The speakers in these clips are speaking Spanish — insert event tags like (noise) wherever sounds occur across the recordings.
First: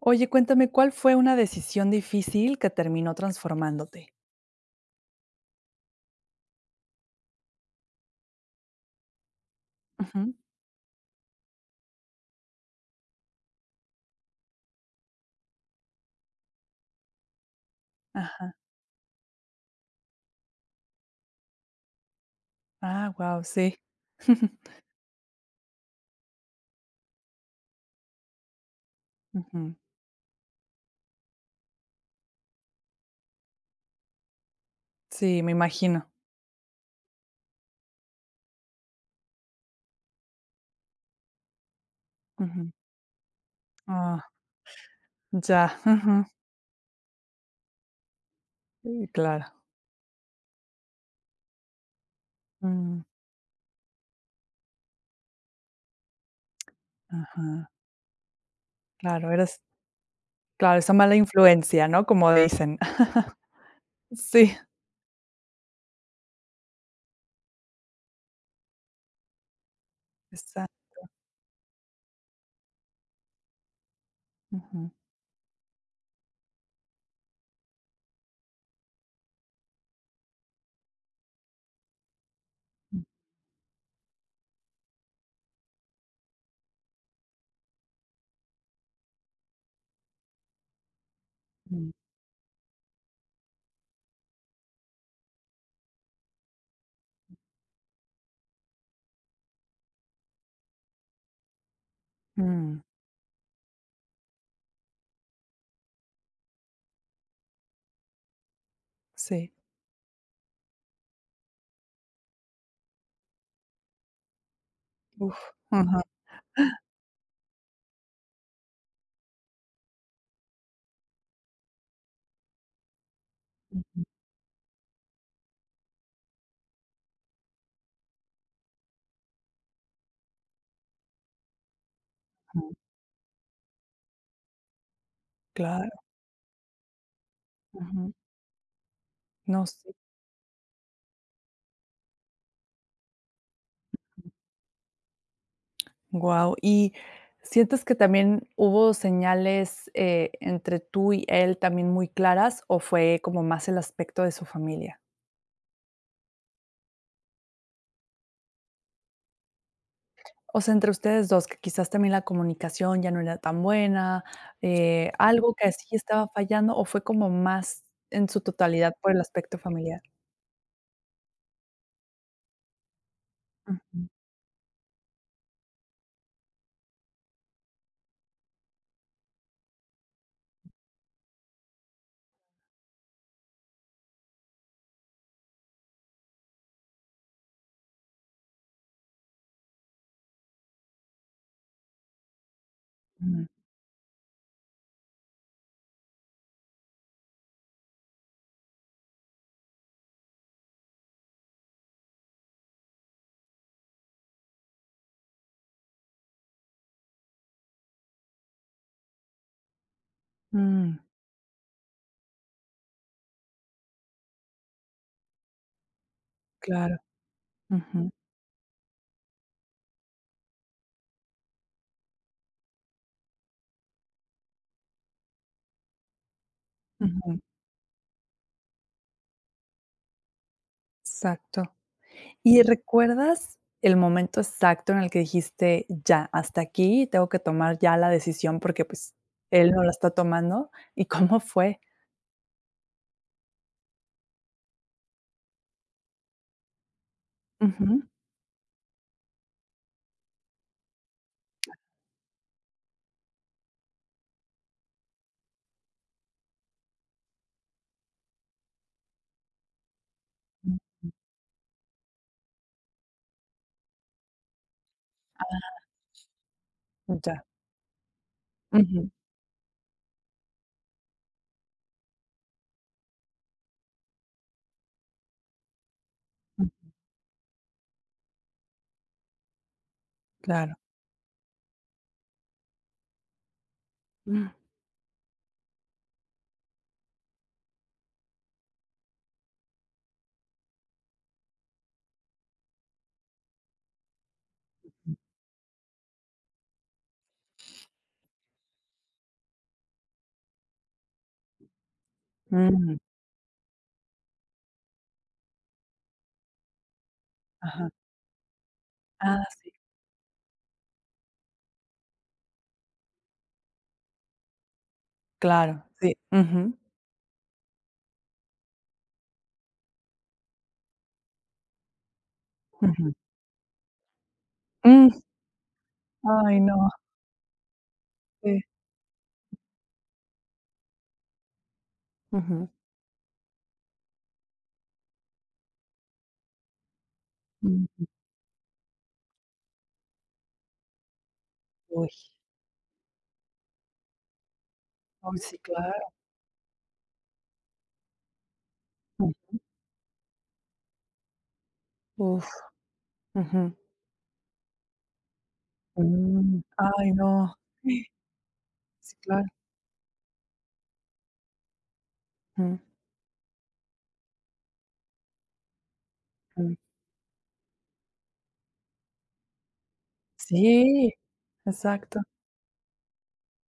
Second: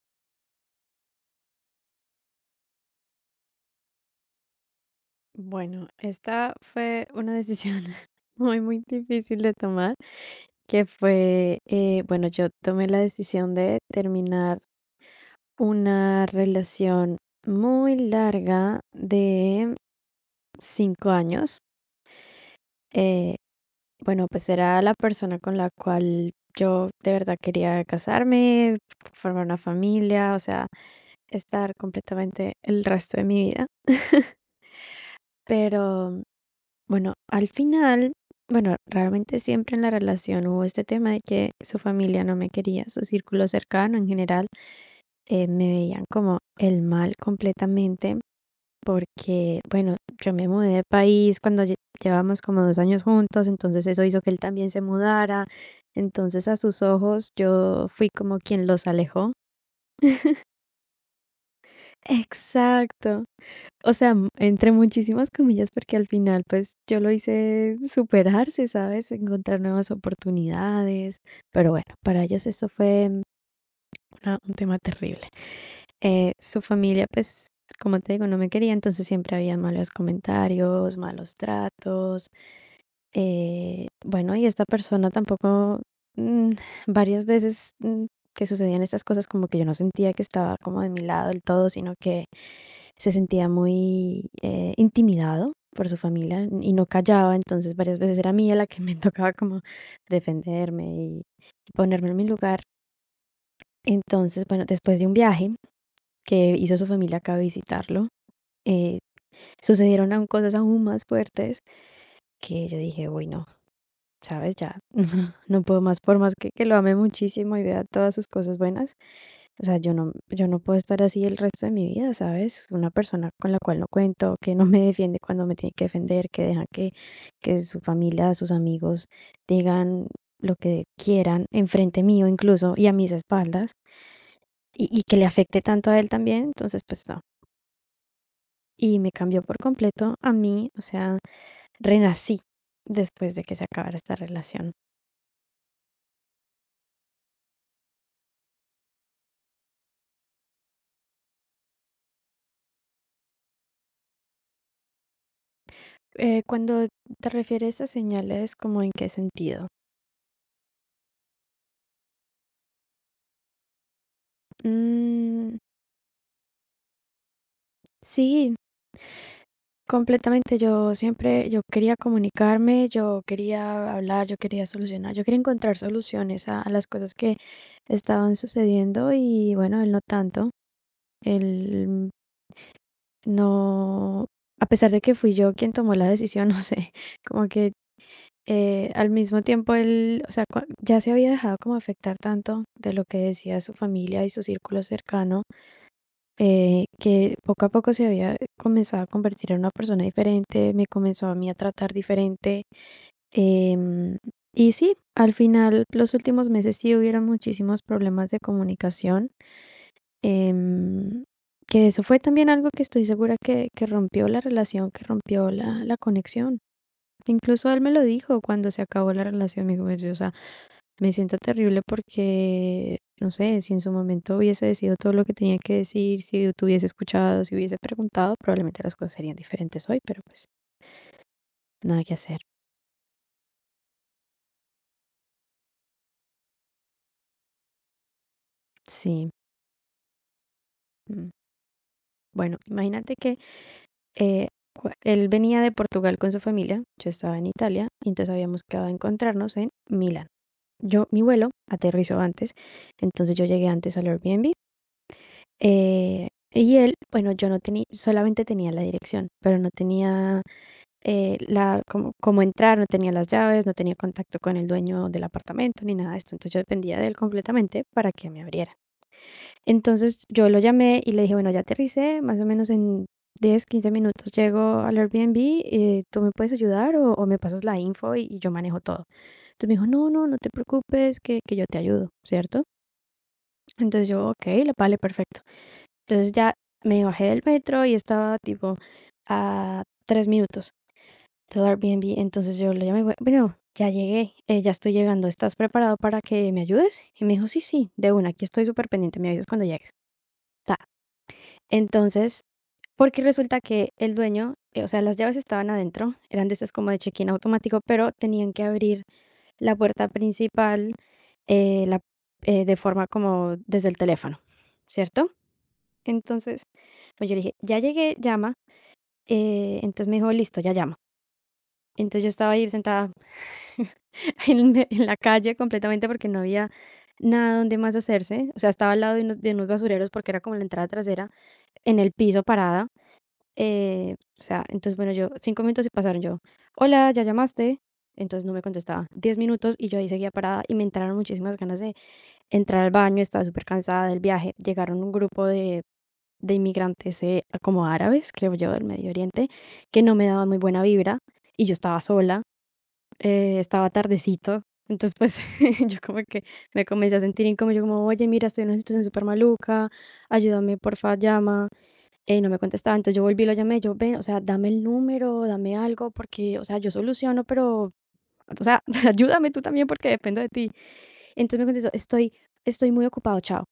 Oye, cuéntame, ¿cuál fue una decisión difícil que terminó transformándote? Bueno, esta fue una decisión (laughs) muy, muy difícil de tomar, Ujú, que fue, bueno, yo tomé la decisión de terminar una relación muy ajá. larga de 5 años. Ah, Eh, guau, sí. bueno, pues (laughs) era la persona con la cual yo de verdad quería casarme, formar una Ujú. familia, o sea, estar completamente el resto de mi vida. Sí, me imagino. Pero, bueno, al final, bueno, realmente siempre en la relación hubo este tema de que su familia no me Ujú. quería, su círculo cercano en Ah, general me ya. veían Ujú. como el mal completamente Sí, claro. porque, bueno, yo me mudé de país cuando llevábamos como dos Mm, años juntos, entonces eso hizo que él también se mudara, entonces a sus ojos ajá. yo fui como quien los Claro, alejó. eres (laughs) claro, esa mala influencia, ¿no? Como dicen. Exacto. (laughs) O sea, Sí, entre muchísimas comillas, porque al final, pues, yo lo hice superarse, ¿sabes? Encontrar nuevas Está. oportunidades, pero bueno, para ellos eso fue un tema Ujú. terrible. Su familia, pues, como te digo, no me quería, entonces siempre había malos comentarios, malos tratos. Bueno, y esta persona tampoco, mm, varias veces que sucedían estas cosas, como que yo no sentía que estaba como de mi lado del todo, Mm, sino que se sentía muy intimidado por su familia y no callaba, entonces varias veces era mía la que me (laughs) tocaba como defenderme y ponerme en mi lugar. mm, Entonces, bueno, después de un viaje que hizo su familia acá a visitarlo, eh, sí. sucedieron aún cosas aún más fuertes que yo dije, uy, no, sabes, ya (laughs) Uf. no puedo más, Ajá. por más que lo ame muchísimo y vea todas sus cosas buenas. O sea, yo no puedo estar así el resto de mi vida, ¿sabes? Una persona con la cual no Ujú, cuento, que no me defiende cuando me tiene que defender, que deja que su familia, sus amigos digan lo que quieran enfrente mío ujú. incluso y a mis espaldas, y que le afecte tanto Claro. a él también, entonces, pues no. Ujú. Y me cambió por No, sé. completo a mí, o sea, renací después de que se acabara esta relación. Wow, ¿y sientes que también hubo señales, entre tú y él también muy claras, o fue como más el aspecto de su familia? Cuando te refieres a señales, ¿como en qué sentido? O sea, entre ustedes 2 que quizás también la comunicación ya no era tan buena, algo Mm, que sí estaba fallando, o fue como más en su sí. totalidad por el aspecto familiar. Completamente, yo siempre, yo quería comunicarme, yo quería Ujú, hablar, yo quería solucionar, yo quería encontrar soluciones a las cosas que estaban sucediendo y bueno, él no tanto, él no, a pesar de que fui yo quien tomó la decisión, (laughs) no sé, como que al mismo tiempo él, o sea, ya se había dejado como afectar tanto de lo que ujú. decía su familia y su círculo cercano, que poco a poco se había comenzado a convertir en una persona diferente, me comenzó a mí a tratar diferente. em, y sí, al final, los últimos meses sí hubieron muchísimos problemas de comunicación, Mm, em, que eso fue también algo que estoy segura que rompió la relación, que rompió la, la conexión. claro. Incluso él me lo Ujú, dijo cuando se acabó la relación, me dijo: "Pues, o sea, me siento terrible porque, no sé, si en su momento hubiese decidido todo lo que tenía que decir, si te hubiese ujú. escuchado, si hubiese preguntado, probablemente las cosas serían diferentes hoy, pero pues Exacto. nada que hacer". ¿Y recuerdas el momento exacto en el que dijiste: "Ya, hasta aquí, tengo que tomar ya la decisión porque, pues, Sí. él no la está tomando"? ¿Y Mm. cómo fue? Bueno, imagínate que eh, él venía de Portugal con su familia, yo estaba en Italia, Ujú. y entonces habíamos quedado a encontrarnos en Milán. Yo, mi vuelo aterrizó antes, entonces yo llegué antes al Airbnb. eh, y él, bueno, yo no tenía, solamente tenía la dirección, pero no tenía Ujú. La, como entrar, no tenía las llaves, no tenía contacto con el dueño del apartamento ni nada de esto. Entonces yo dependía de él Ya. completamente para que me abrieran. Ujú. Entonces yo lo llamé y le dije, bueno, ya aterricé, más o menos en 10 15 minutos llego al Airbnb. ¿Tú me puedes Mm, ayudar o me pasas la info y yo manejo todo? Entonces me dijo, no, no, no te claro. preocupes, que yo te ayudo, ¿cierto? Entonces yo, ok, Mm. la vale, perfecto. Entonces ya me bajé del metro y estaba tipo a 3 minutos todo Airbnb. Entonces yo le llamé: "Bueno, ya llegué, ya estoy llegando, ¿estás preparado para que me ayudes?". Y me dijo, sí, sí, de una, aquí estoy súper pendiente, me avisas cuando llegues. Ta. Entonces, Mm. porque resulta que el dueño, o sea, las llaves estaban adentro, eran de esas como de check-in automático, Ajá. pero tenían que abrir Ah, sí, la puerta principal, eh, la- de forma como desde el teléfono, ¿cierto? claro. Sí. Entonces, Ujú. pues yo le dije, ya llegué, llama. Entonces me dijo, listo, ya llamo. Entonces yo estaba ahí sentada Ujú. (laughs) en Mm. la calle completamente porque no Ay, había no. nada donde más hacerse. O Sí. sea, estaba al lado de unos basureros porque era como la entrada trasera, en el piso Ujú. parada. O sea, entonces, bueno, yo, 5 minutos y pasaron yo, hola, ¿ya llamaste? Mm. Entonces no me contestaba. 10 minutos y yo ahí seguía parada y me entraron muchísimas ganas de Uy. entrar al baño, estaba súper cansada del viaje. Llegaron un Ay, grupo sí, claro. de inmigrantes como árabes, creo yo, del Medio Mm. Oriente, que no me daban muy buena vibra y yo estaba sola. Uf. Ujú. Estaba tardecito, entonces, pues, (laughs) yo como que Mm. me Ay, comencé a sentir no. incómodo yo como: "Oye, mira, estoy en una situación Sí, súper claro. maluca, ayúdame, porfa, llama". No me Mm. contestaba, entonces yo volví lo llamé, yo: "Ven, o sea, dame el número, dame algo, porque, o Mm. sea, yo soluciono, pero, o sea, (laughs) ayúdame tú también porque dependo de ti". Sí, Entonces me contestó: exacto. "Estoy muy ocupado, chao,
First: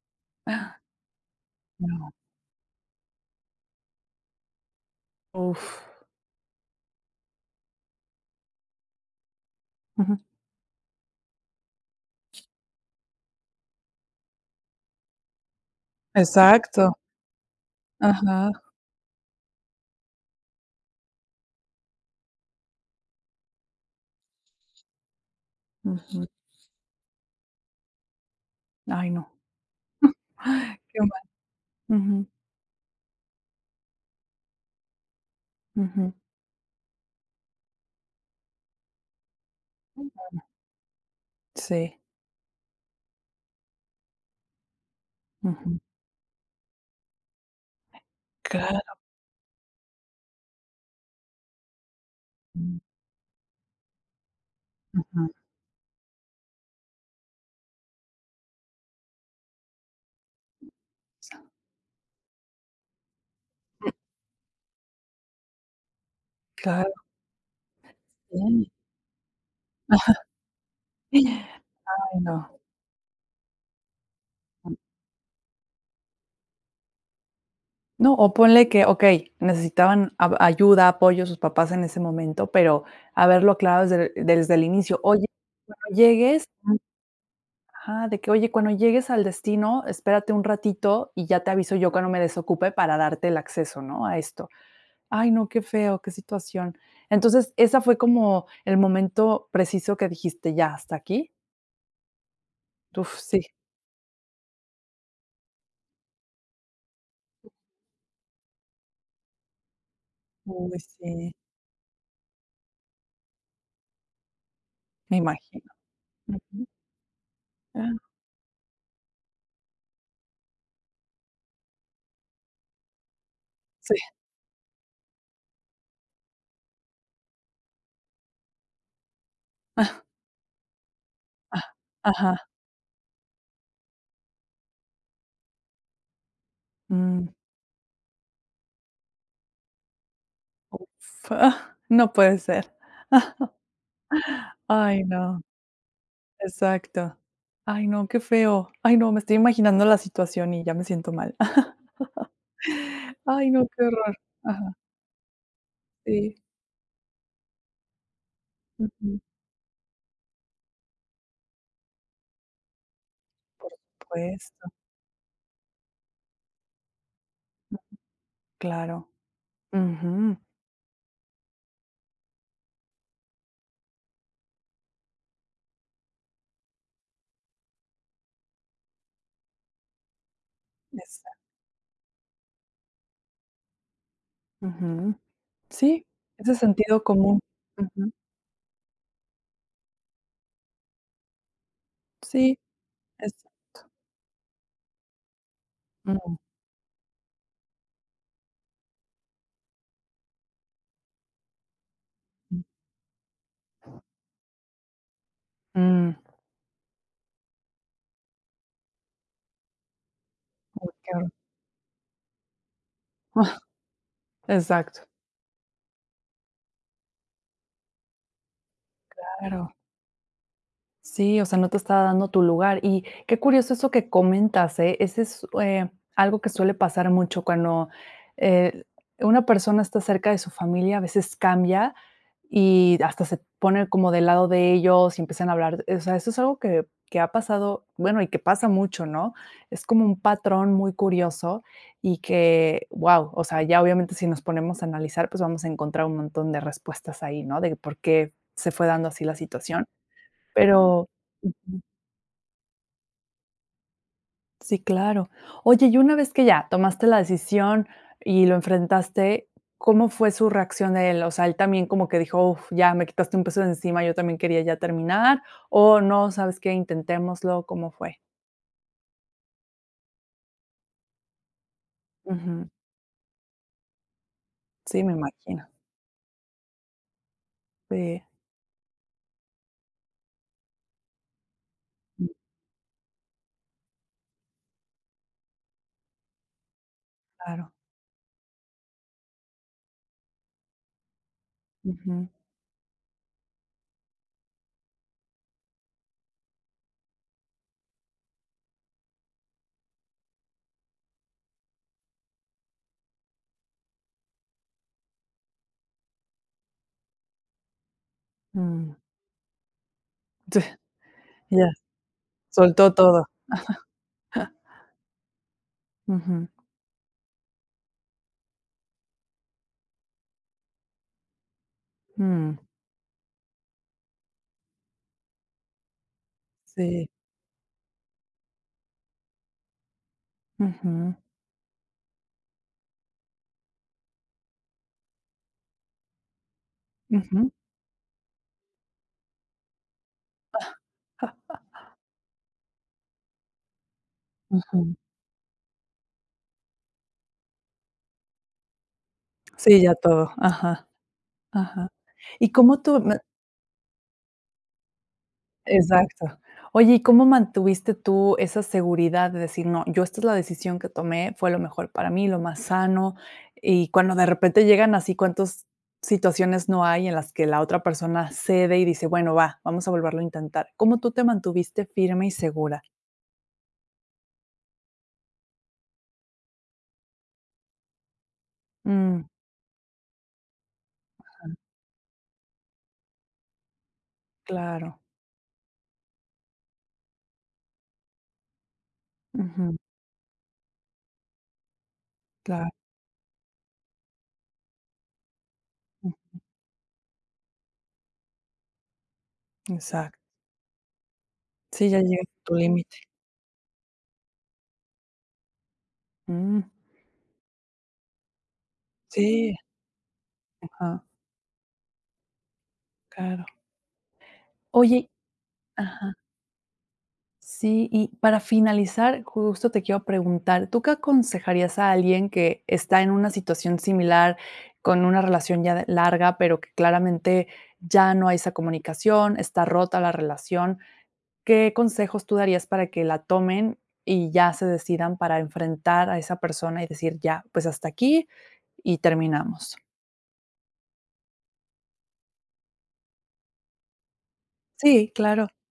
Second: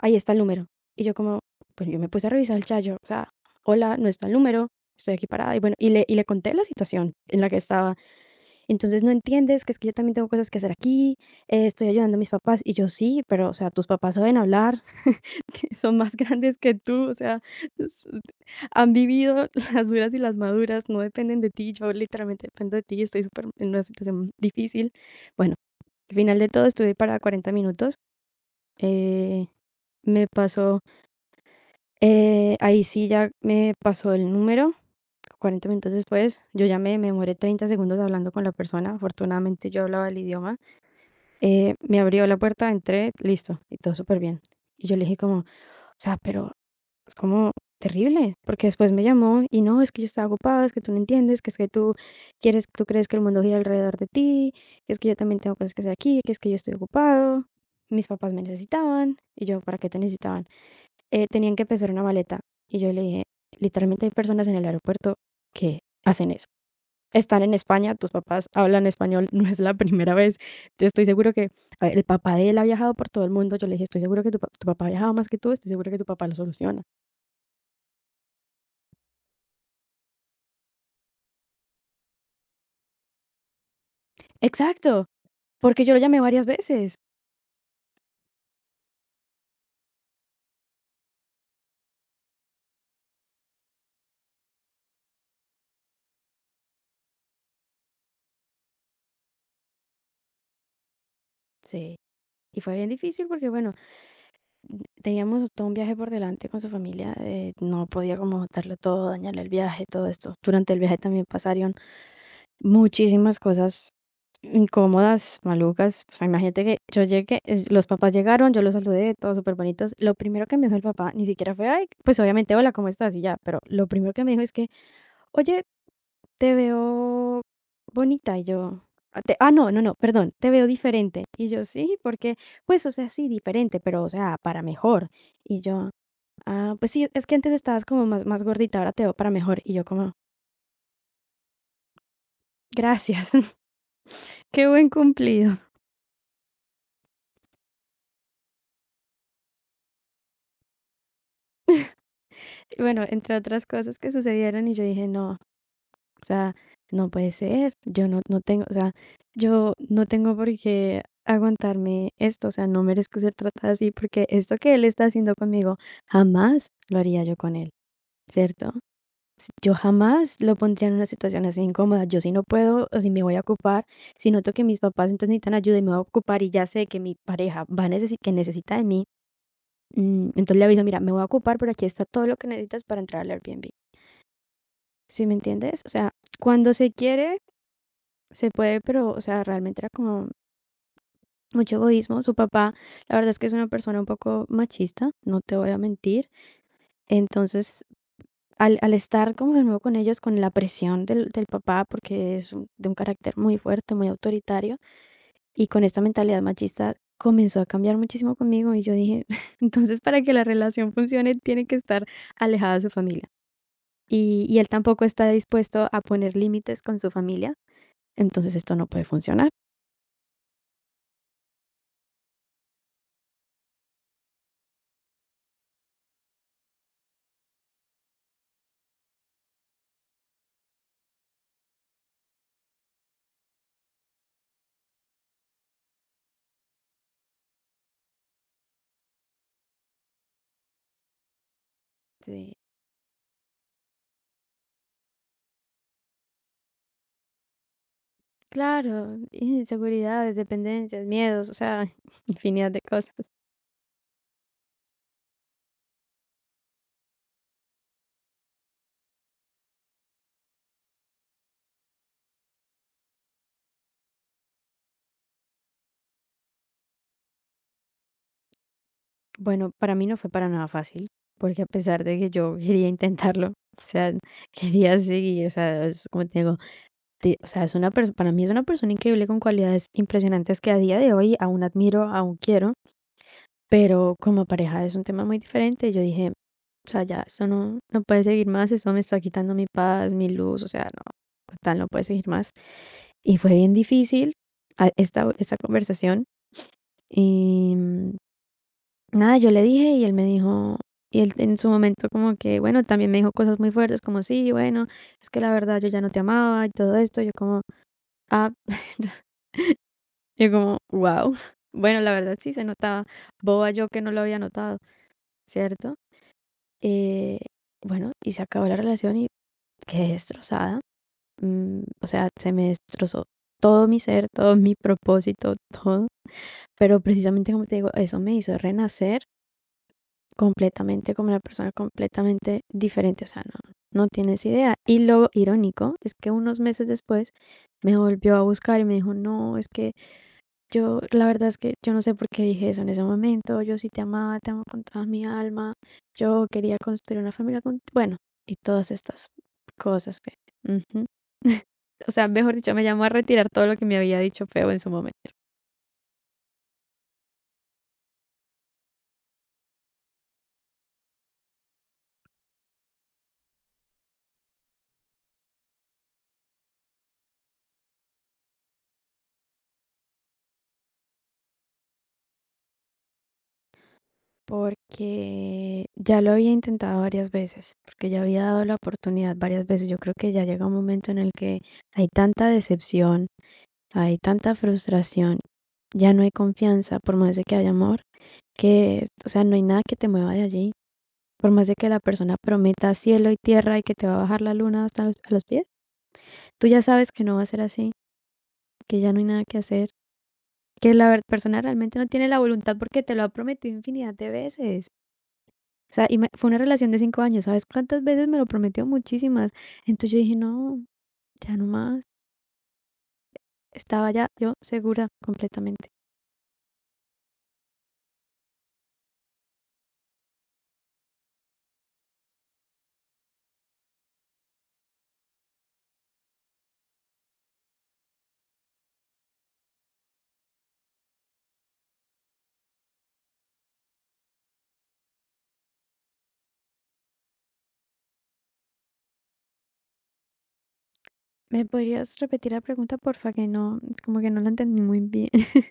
ahí está el número". Ah, Y yo como, pues, yo me no, puse a revisar el chat, yo, o sea, hola, no está el número, estoy aquí parada, y uf, bueno, y le conté la situación en la que estaba. Entonces, no entiendes que es que yo también ujú, tengo cosas que hacer aquí, estoy ayudando a mis papás. Y yo sí, pero, o sea, tus papás saben hablar, (laughs) son más grandes que exacto, tú, o sea, s- ajá, han vivido (laughs) las duras y las maduras, no dependen de ti, yo literalmente dependo de ti, estoy súper en una situación difícil. Bueno, al ujú, final de todo estuve para 40 minutos. ay, no. eh, me Ay, pasó, qué mal, ujú, Ahí sí ya me pasó el número. 40 minutos ujú, después, yo llamé, me demoré 30 segundos hablando con la persona. Afortunadamente yo hablaba el idioma. Sí, Me abrió la puerta, entré, listo, y todo súper bien. Y yo le dije como, o ujú, sea, pero es como terrible, porque después claro, me llamó y no, es que yo estaba ocupado, es que tú no entiendes, que es que tú quieres, tú crees que el mundo gira alrededor de ti, que es que yo ujú, también tengo cosas que hacer aquí, que es que yo estoy ocupado, mis papás me necesitaban, y yo, ¿para qué te necesitaban? Tenían que pesar una maleta, y yo le dije, literalmente hay personas en el aeropuerto que hacen eso. claro, Están en España, tus papás sí. hablan español, (laughs) no es la primera vez. Te estoy seguro que, a (laughs) ver, el Ay, papá de él no, ha viajado por todo el mundo. Yo le dije: "Estoy seguro que tu papá ha viajado más que tú, estoy seguro que tu papá lo soluciona". no, o ponle que, okey, necesitaban ab ayuda, apoyo sus papás en ese momento, pero haberlo aclarado desde el inicio, Exacto, oye, porque yo cuando lo llamé llegues. varias veces. Ajá, de que: "Oye, cuando llegues al destino, espérate un ratito y ya te aviso yo cuando me desocupe para darte el acceso", ¿no?, a esto. Ay, no, qué feo, qué situación. Entonces, ¿esa fue como el momento preciso que dijiste: "Ya, hasta aquí"? Sí, y fue bien Uf, difícil sí. porque, bueno, teníamos todo un viaje por delante con su familia, no podía como darlo todo, dañarle el viaje, todo esto. Durante Uy, el viaje también sí, pasaron muchísimas cosas me incómodas, imagino. malucas. O sea, imagínate Ujú. que yo llegué, los Ah, papás llegaron, yo los saludé, todos súper bonitos. Lo primero que me dijo el papá ni siquiera fue, ay, pues obviamente, hola, ¿cómo estás? Y ya, pero lo sí. primero que me dijo es que, oye, te veo bonita. Y yo: "Ah, no, no, no, perdón, te veo diferente". Y Ah, yo, sí, porque, ajá. pues, o sea, sí, diferente, pero, o sea, para mejor. Y yo, ah, pues sí, es Mm, que antes estabas como más, más gordita, ahora te veo para mejor. Y yo como, f ah, no puede ser. gracias, (laughs) qué buen Ay, no. cumplido. Exacto. Ay, no, qué feo. Ay, no, me estoy imaginando la situación y ya me siento mal. (laughs) Bueno, entre Ay, otras no, qué cosas que horror. sucedieron y Ajá, yo dije, no, o sí. sea, no puede ser, yo no, no tengo, o sea, Ujú. yo no tengo por qué aguantarme esto, o sea, no merezco ser tratada así porque esto Puesto, que él está haciendo conmigo, jamás lo haría yo con él, ¿cierto? claro. Yo Ujú. jamás lo pondría en una situación así incómoda. Yo si no puedo o si me voy a ocupar, si noto que mis papás entonces necesitan ayuda y me voy a ocupar y ya sé que mi pareja va a necesitar, que necesita de mí, entonces le aviso, mira, me voy a Esa ocupar, pero aquí está todo lo que necesitas para entrar al Airbnb. ujú. ¿Sí me entiendes? O Sí, sea, ese cuando se sentido común. quiere, Ujú. se puede, pero, o sea, realmente era como mucho egoísmo. Su Sí, papá, la verdad es es que es una persona un poco machista, no te voy a mentir. ujú. Entonces, al estar como de nuevo con ellos, con la presión del papá, porque de un carácter muy fuerte, muy autoritario, y con esta Mm, mentalidad machista, comenzó a cambiar muchísimo conmigo y yo dije, (laughs) entonces para que la relación uy, qué horror. funcione, tiene que estar alejada de su familia. (laughs) Y él tampoco Exacto. está dispuesto a poner límites con su familia, entonces esto no puede funcionar. Claro. Sí, o sea, no te estaba dando tu lugar. Y qué curioso eso que comentas, ¿eh? Ese es algo que suele pasar mucho cuando eh, una persona está cerca de su familia, a veces cambia y hasta se pone como del lado de ellos y empiezan a hablar. O sea, eso es algo que ha pasado, bueno, y que pasa mucho, ¿no? Es como un patrón muy curioso y Sí, que, wow, o sea, ya obviamente si nos ponemos a analizar, pues vamos a encontrar un montón de respuestas ahí, ¿no? De por qué se fue dando claro, así la situación, inseguridades, dependencias, pero miedos, o ujú, sea, (laughs) infinidad de cosas. sí, claro. Oye, y una vez que ya tomaste la decisión y lo enfrentaste, ¿cómo fue su reacción de él? O sea, él también como que dijo: "Uf, ya me quitaste un peso de encima, yo también quería ya terminar", o no, ¿sabes qué? Intentémoslo, ¿cómo fue? Bueno, para mí no fue para nada fácil, porque a pesar de que yo Ujú. quería intentarlo, o sea, (laughs) quería Sí, me seguir, o imagino. sea, es como te digo, o sea, es una persona, Sí, para mí es una persona increíble con cualidades impresionantes que a día de hoy aún admiro, mm, aún quiero, pero como pareja es un tema muy diferente. Yo dije, o sea, ya, eso claro. no, no puede seguir más, eso me está quitando mi paz, mi luz, o sea, no, tal, no puede seguir Ujú. más. Y fue bien difícil a esta conversación. Y, nada, yo le dije y él me dijo y él en su momento como que, bueno, también me dijo cosas muy fuertes como: "Sí, bueno, es que la verdad yo ya no te amaba y todo esto". Yo como: "Ah". Mm. (laughs) Yo Sí, como: wow. (laughs) ya, Bueno, la verdad sí se soltó notaba, todo. boba yo que no lo había notado, ¿cierto? Ujú. Eh, bueno, y se acabó la relación y quedé destrozada. Mm, o sea, se Mm, me destrozó todo mi ser, todo mi propósito, todo. Pero sí. precisamente, como te digo, eso me hizo renacer completamente Ujú, como una persona completamente diferente, o sea, no, no tienes idea. Y lo irónico es que unos meses después ujú. me volvió a buscar y me dijo, no, es que yo, la verdad es que (laughs) yo no sé por qué dije eso en ese momento, yo sí te amaba, te amo con Ujú. toda mi alma, yo quería construir una familia con, bueno, y todas estas Sí, ya cosas todo. que, Ajá. ujú. Ajá. O sea, ¿Y mejor dicho, cómo me tú? llamó a Me retirar todo lo que me había dicho feo en su momento. exacto. Oye, ¿y cómo mantuviste tú esa seguridad de decir: "No, yo esta es la decisión que tomé, fue lo mejor para mí, lo más sano"? Y cuando de repente llegan así, ¿cuántas situaciones no hay en las que la otra persona cede y dice: "Bueno, va, vamos a volverlo a intentar"? ¿Cómo tú te mantuviste firme y segura? Porque ya lo había intentado varias veces, porque ya había dado la Mm, oportunidad varias veces. Yo creo que ya llega un momento en el que hay tanta decepción, hay tanta claro. frustración, ya no hay confianza, por más de que haya amor, que, o sea, no hay Ujú, nada que te mueva de allí. Por más de que la persona claro. prometa cielo y tierra y que te va a bajar la luna hasta los, a los pies, Mm, tú ya sabes que no va a ser así, que ya no hay nada que hacer, exacto. que persona Sí, ya realmente no tiene llegaste la a tu voluntad límite. porque te lo ha prometido infinidad de veces. O sea, y me fue una Mm, relación de 5 años, ¿sabes cuántas veces me lo prometió? Muchísimas. sí, Entonces yo dije: "No, ajá, ya no más". claro. Estaba ya yo segura Oye completamente. ajá. Sí, y para finalizar, justo te quiero preguntar, ¿tú qué aconsejarías a alguien que está en una situación similar, con una relación ya de- larga, pero que claramente ya no hay esa comunicación, está rota la relación? ¿Qué consejos tú darías para que la tomen y ya se decidan para enfrentar a esa persona y decir, ya, pues hasta aquí y terminamos? ¿Me podrías repetir la pregunta, porfa? Que no, como que no la entendí muy Sí, bien. claro. (laughs)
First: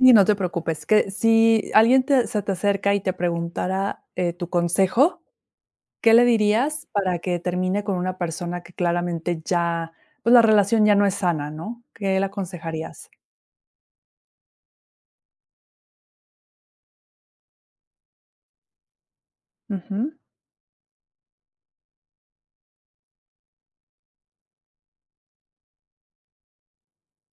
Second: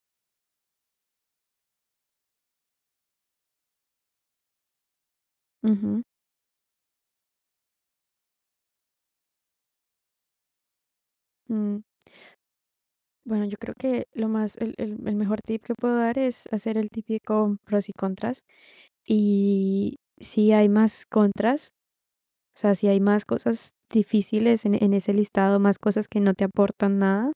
Y no te preocupes, que si alguien te- se te acerca y te preguntara tu consejo, Ujú, ¿qué le dirías para que termine con una persona que claramente ya, pues la relación ya no es sana, mm. ¿no? ¿Qué le aconsejarías? Bueno, yo creo que lo más el mejor tip que puedo dar es hacer el típico pros y contras, y Ujú, si hay más contras, o sea, si hay más cosas difíciles en ese listado, más cosas que no te aportan nada,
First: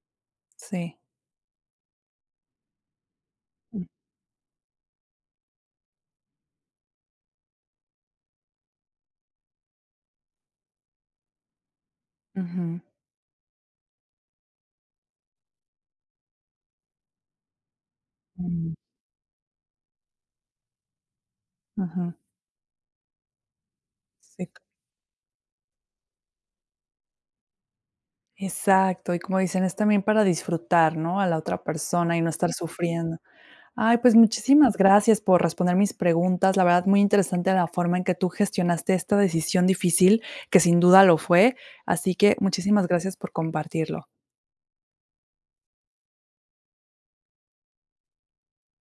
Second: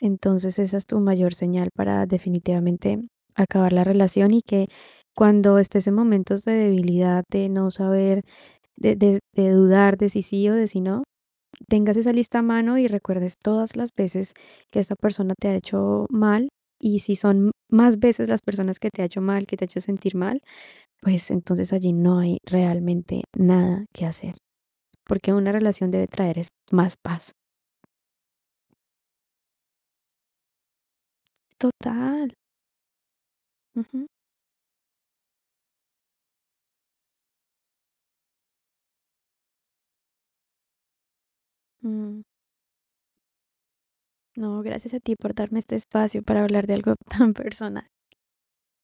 entonces esa es sí. tu mayor señal para definitivamente acabar la relación y que cuando estés en momentos de debilidad, de no saber, de dudar de si sí o de si no, tengas esa lista a mano Ujú, y recuerdes todas las veces que esta persona te ha hecho mal. Y si son más veces las mm, personas que te ha hecho mal, que te ha hecho sentir mal, pues entonces allí ujú, no hay realmente nada que hacer, sí, porque una relación debe traer es más paz. exacto, y como dicen, es también para disfrutar, ¿no? A la otra persona y Total. no estar sufriendo. Ay, Ujú. pues muchísimas gracias por responder mis preguntas. La verdad, muy interesante la forma en que tú gestionaste esta decisión difícil, que sin duda lo fue. Así Mm. que muchísimas gracias por compartirlo. No, gracias a ti por darme este espacio para hablar de algo (laughs) tan personal.